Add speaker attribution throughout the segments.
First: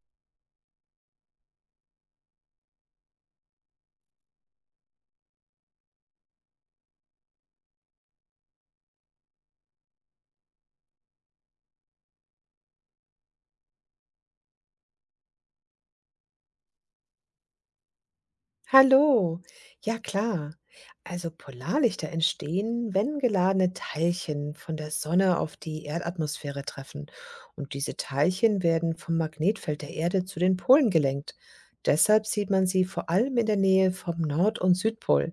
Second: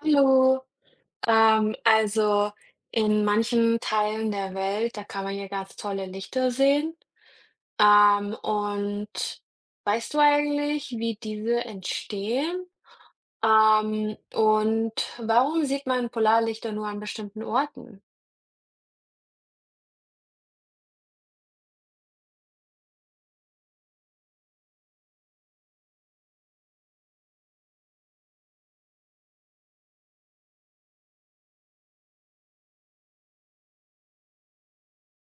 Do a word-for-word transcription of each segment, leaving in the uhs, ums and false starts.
Speaker 1: Hallo. Ähm, also in manchen Teilen der Welt, da kann man ja ganz tolle Lichter sehen. Ähm, und weißt du eigentlich, wie diese entstehen? Ähm, und warum sieht man Polarlichter nur an bestimmten Orten?
Speaker 2: Hallo. Ja klar. Also Polarlichter entstehen, wenn geladene Teilchen von der Sonne auf die Erdatmosphäre treffen. Und diese Teilchen werden vom Magnetfeld der Erde zu den Polen gelenkt. Deshalb sieht man sie vor allem in der Nähe vom Nord- und Südpol.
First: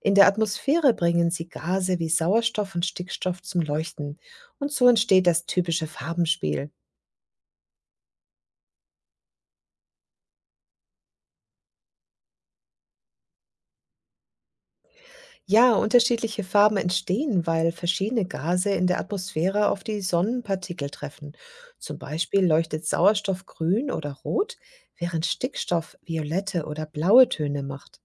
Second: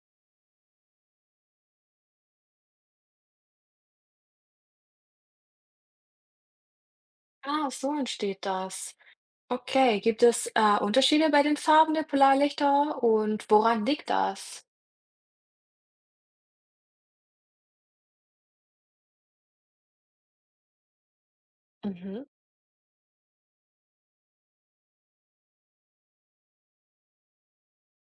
Speaker 2: In der Atmosphäre bringen sie Gase wie Sauerstoff und Stickstoff zum Leuchten. Und so entsteht das typische Farbenspiel.
Speaker 1: Ah, so entsteht das. Okay, gibt es äh, Unterschiede bei den Farben der Polarlichter und woran liegt das?
Speaker 2: Ja, unterschiedliche Farben entstehen, weil verschiedene Gase in der Atmosphäre auf die Sonnenpartikel treffen. Zum
Speaker 1: Mhm.
Speaker 2: Beispiel leuchtet Sauerstoff grün oder rot, während Stickstoff violette oder blaue Töne macht.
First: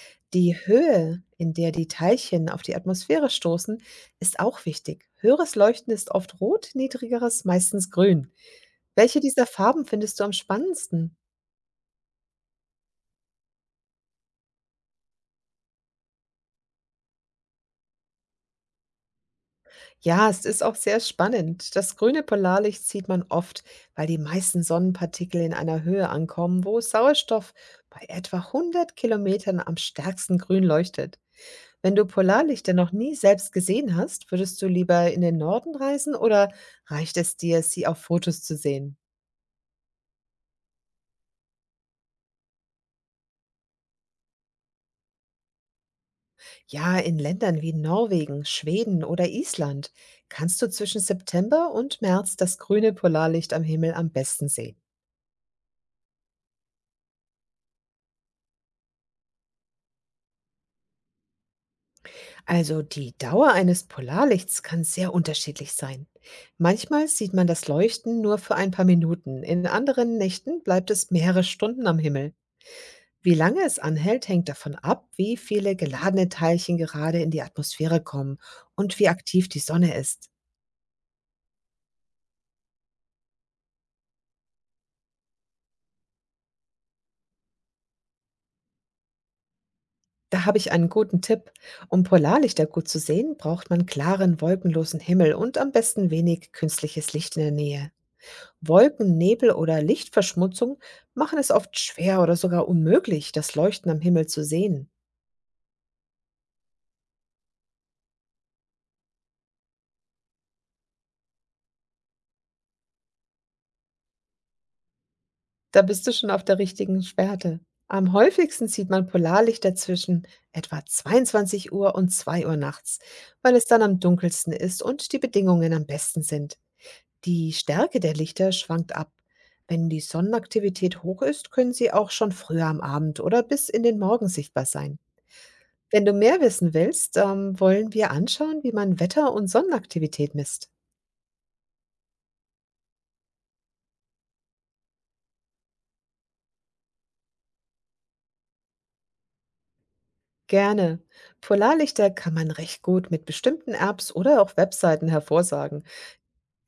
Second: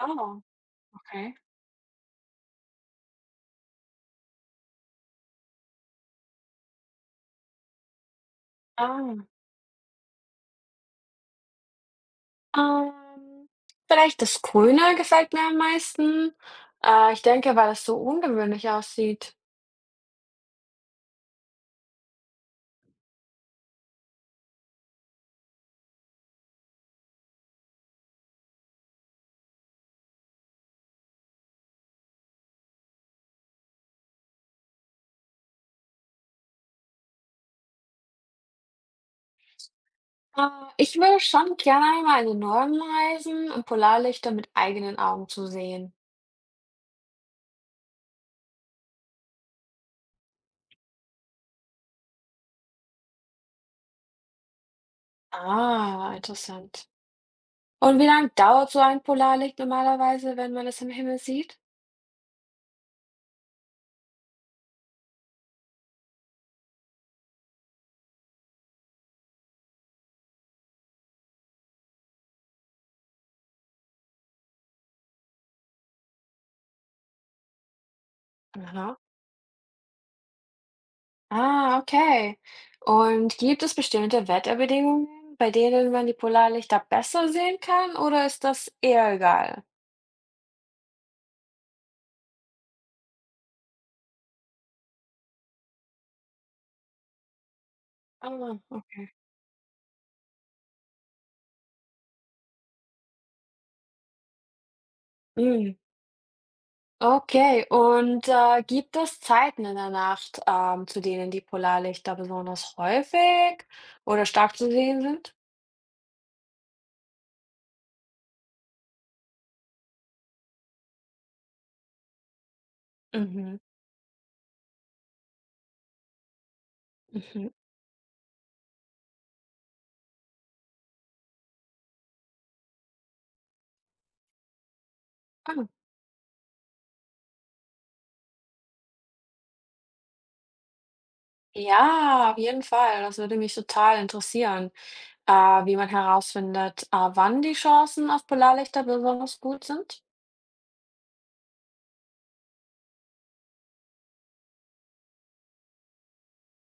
Speaker 1: Oh,
Speaker 2: Die Höhe,
Speaker 1: okay.
Speaker 2: in der die Teilchen auf die Atmosphäre stoßen, ist auch wichtig. Höheres Leuchten ist oft rot, niedrigeres meistens grün.
Speaker 1: Ah.
Speaker 2: Welche dieser Farben findest du am spannendsten?
Speaker 1: Ähm, Vielleicht das Grüne gefällt mir am meisten. Äh, ich denke, weil es so ungewöhnlich aussieht.
Speaker 2: Ja, es ist auch sehr spannend. Das grüne Polarlicht sieht man oft, weil die meisten Sonnenpartikel in einer Höhe ankommen, wo Sauerstoff bei etwa hundert Kilometern am stärksten grün leuchtet. Wenn du Polarlichter noch nie selbst gesehen hast, würdest du lieber in den Norden reisen oder reicht es dir, sie auf Fotos zu sehen?
Speaker 1: Äh, Ich würde schon gerne einmal in den Norden reisen, um Polarlichter mit eigenen Augen zu sehen.
Speaker 2: Ja, in Ländern wie Norwegen, Schweden oder Island kannst du zwischen September und März das grüne Polarlicht am Himmel am besten sehen.
Speaker 1: Ah, interessant. Und wie lange dauert so ein Polarlicht normalerweise, wenn man es im Himmel sieht?
Speaker 2: Also die Dauer eines Polarlichts kann sehr unterschiedlich sein. Manchmal sieht man das Leuchten nur für ein paar Minuten, in anderen Nächten bleibt es mehrere Stunden am Himmel. Wie lange es anhält, hängt davon ab, wie viele geladene Teilchen gerade in die Atmosphäre kommen
Speaker 1: Aha.
Speaker 2: und wie aktiv die Sonne ist.
Speaker 1: Ah, okay. Und gibt es bestimmte Wetterbedingungen, bei denen man die Polarlichter besser sehen kann, oder ist das eher egal?
Speaker 2: Da habe ich einen guten Tipp. Um Polarlichter gut zu sehen, braucht man klaren, wolkenlosen Himmel und am besten wenig künstliches Licht in der Nähe.
Speaker 1: Ah,
Speaker 2: Wolken, Nebel oder Lichtverschmutzung machen es oft schwer oder sogar unmöglich, das Leuchten am Himmel zu sehen.
Speaker 1: okay. Okay, und, äh, gibt es Zeiten in der Nacht, ähm, zu denen die Polarlichter besonders häufig oder stark zu sehen sind?
Speaker 2: Da bist du schon auf der richtigen Fährte. Am häufigsten sieht man Polarlichter zwischen etwa zweiundzwanzig Uhr und zwei Uhr nachts, weil
Speaker 1: Mhm,
Speaker 2: es dann am dunkelsten ist und die Bedingungen am besten sind.
Speaker 1: mhm.
Speaker 2: Die Stärke der Lichter schwankt ab. Wenn die Sonnenaktivität hoch ist, können sie auch schon früher am Abend oder bis in den Morgen sichtbar sein.
Speaker 1: Ah,
Speaker 2: Wenn du mehr wissen willst, ähm, wollen wir anschauen, wie man Wetter- und Sonnenaktivität misst.
Speaker 1: ja, auf jeden Fall. Das würde mich total interessieren, äh, wie man herausfindet, äh, wann die Chancen auf Polarlichter besonders gut sind.
Speaker 2: Gerne. Polarlichter kann man recht gut mit bestimmten Apps oder auch Webseiten hervorsagen,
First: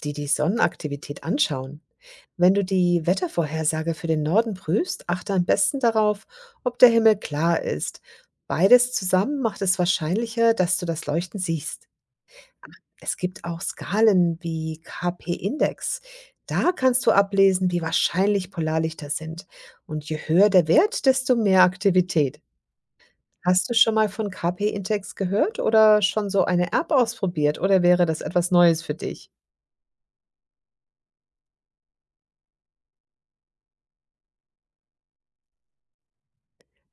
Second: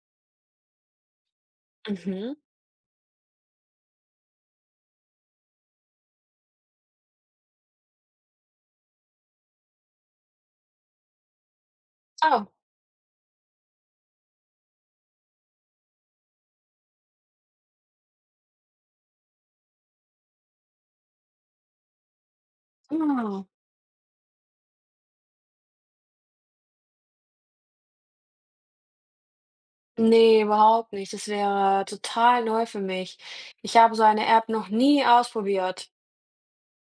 Speaker 2: die die Sonnenaktivität anschauen.
Speaker 1: Mhm.
Speaker 2: Wenn du die Wettervorhersage für den Norden prüfst, achte am besten darauf, ob der Himmel klar ist. Beides zusammen macht es wahrscheinlicher, dass du das Leuchten siehst.
Speaker 1: Oh.
Speaker 2: Es gibt auch Skalen wie K P-Index. Da kannst du ablesen, wie wahrscheinlich Polarlichter sind. Und je höher der Wert, desto mehr Aktivität.
Speaker 1: Ah.
Speaker 2: Hast du schon mal von K P-Index gehört oder schon so eine App ausprobiert oder wäre das etwas Neues für dich?
Speaker 1: Nee, überhaupt nicht. Das wäre total neu für mich. Ich habe so eine App noch nie ausprobiert.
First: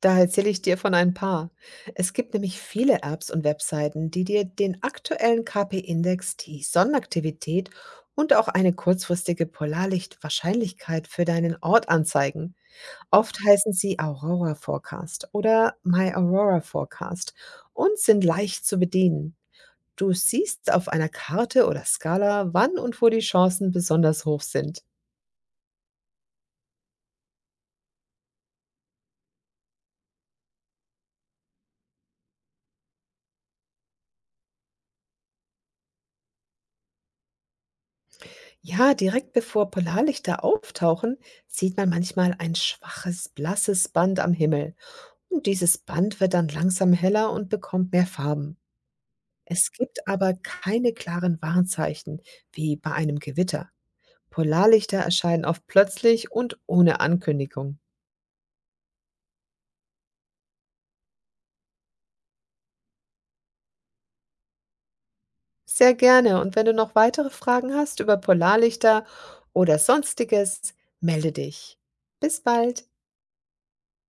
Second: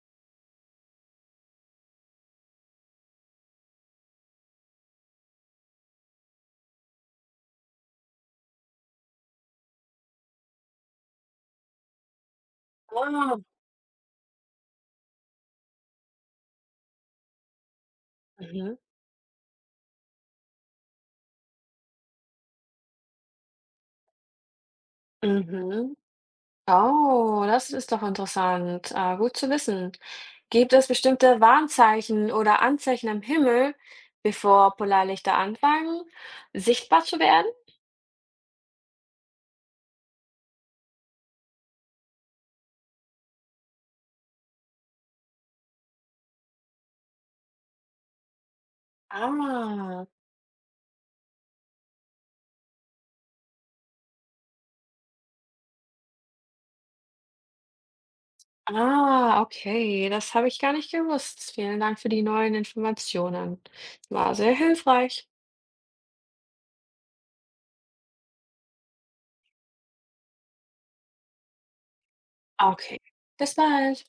Speaker 2: Da erzähle ich dir von ein paar. Es gibt nämlich viele Apps und Webseiten, die dir den aktuellen K P-Index, die Sonnenaktivität und auch eine kurzfristige Polarlichtwahrscheinlichkeit für deinen Ort anzeigen.
Speaker 1: Ah.
Speaker 2: Oft heißen sie Aurora Forecast oder My Aurora Forecast und sind leicht
Speaker 1: Mhm.
Speaker 2: zu bedienen. Du siehst auf einer Karte oder Skala, wann und wo die Chancen besonders hoch sind.
Speaker 1: Mhm. Oh, das ist doch interessant. Ah, gut zu wissen. Gibt es bestimmte Warnzeichen oder Anzeichen am Himmel, bevor Polarlichter anfangen, sichtbar zu werden?
Speaker 2: Ja, direkt bevor Polarlichter auftauchen, sieht man manchmal ein schwaches, blasses Band am Himmel. Und dieses Band wird dann langsam heller und bekommt mehr Farben. Es
Speaker 1: Ah,
Speaker 2: gibt aber keine klaren Warnzeichen, wie bei einem Gewitter. Polarlichter erscheinen oft plötzlich und ohne Ankündigung.
Speaker 1: ah, okay. Das habe ich gar nicht gewusst. Vielen Dank für die neuen Informationen. War sehr hilfreich.
Speaker 2: Sehr gerne. Und wenn du noch weitere Fragen hast über Polarlichter oder sonstiges, melde dich. Bis bald.
Speaker 1: Okay, bis bald.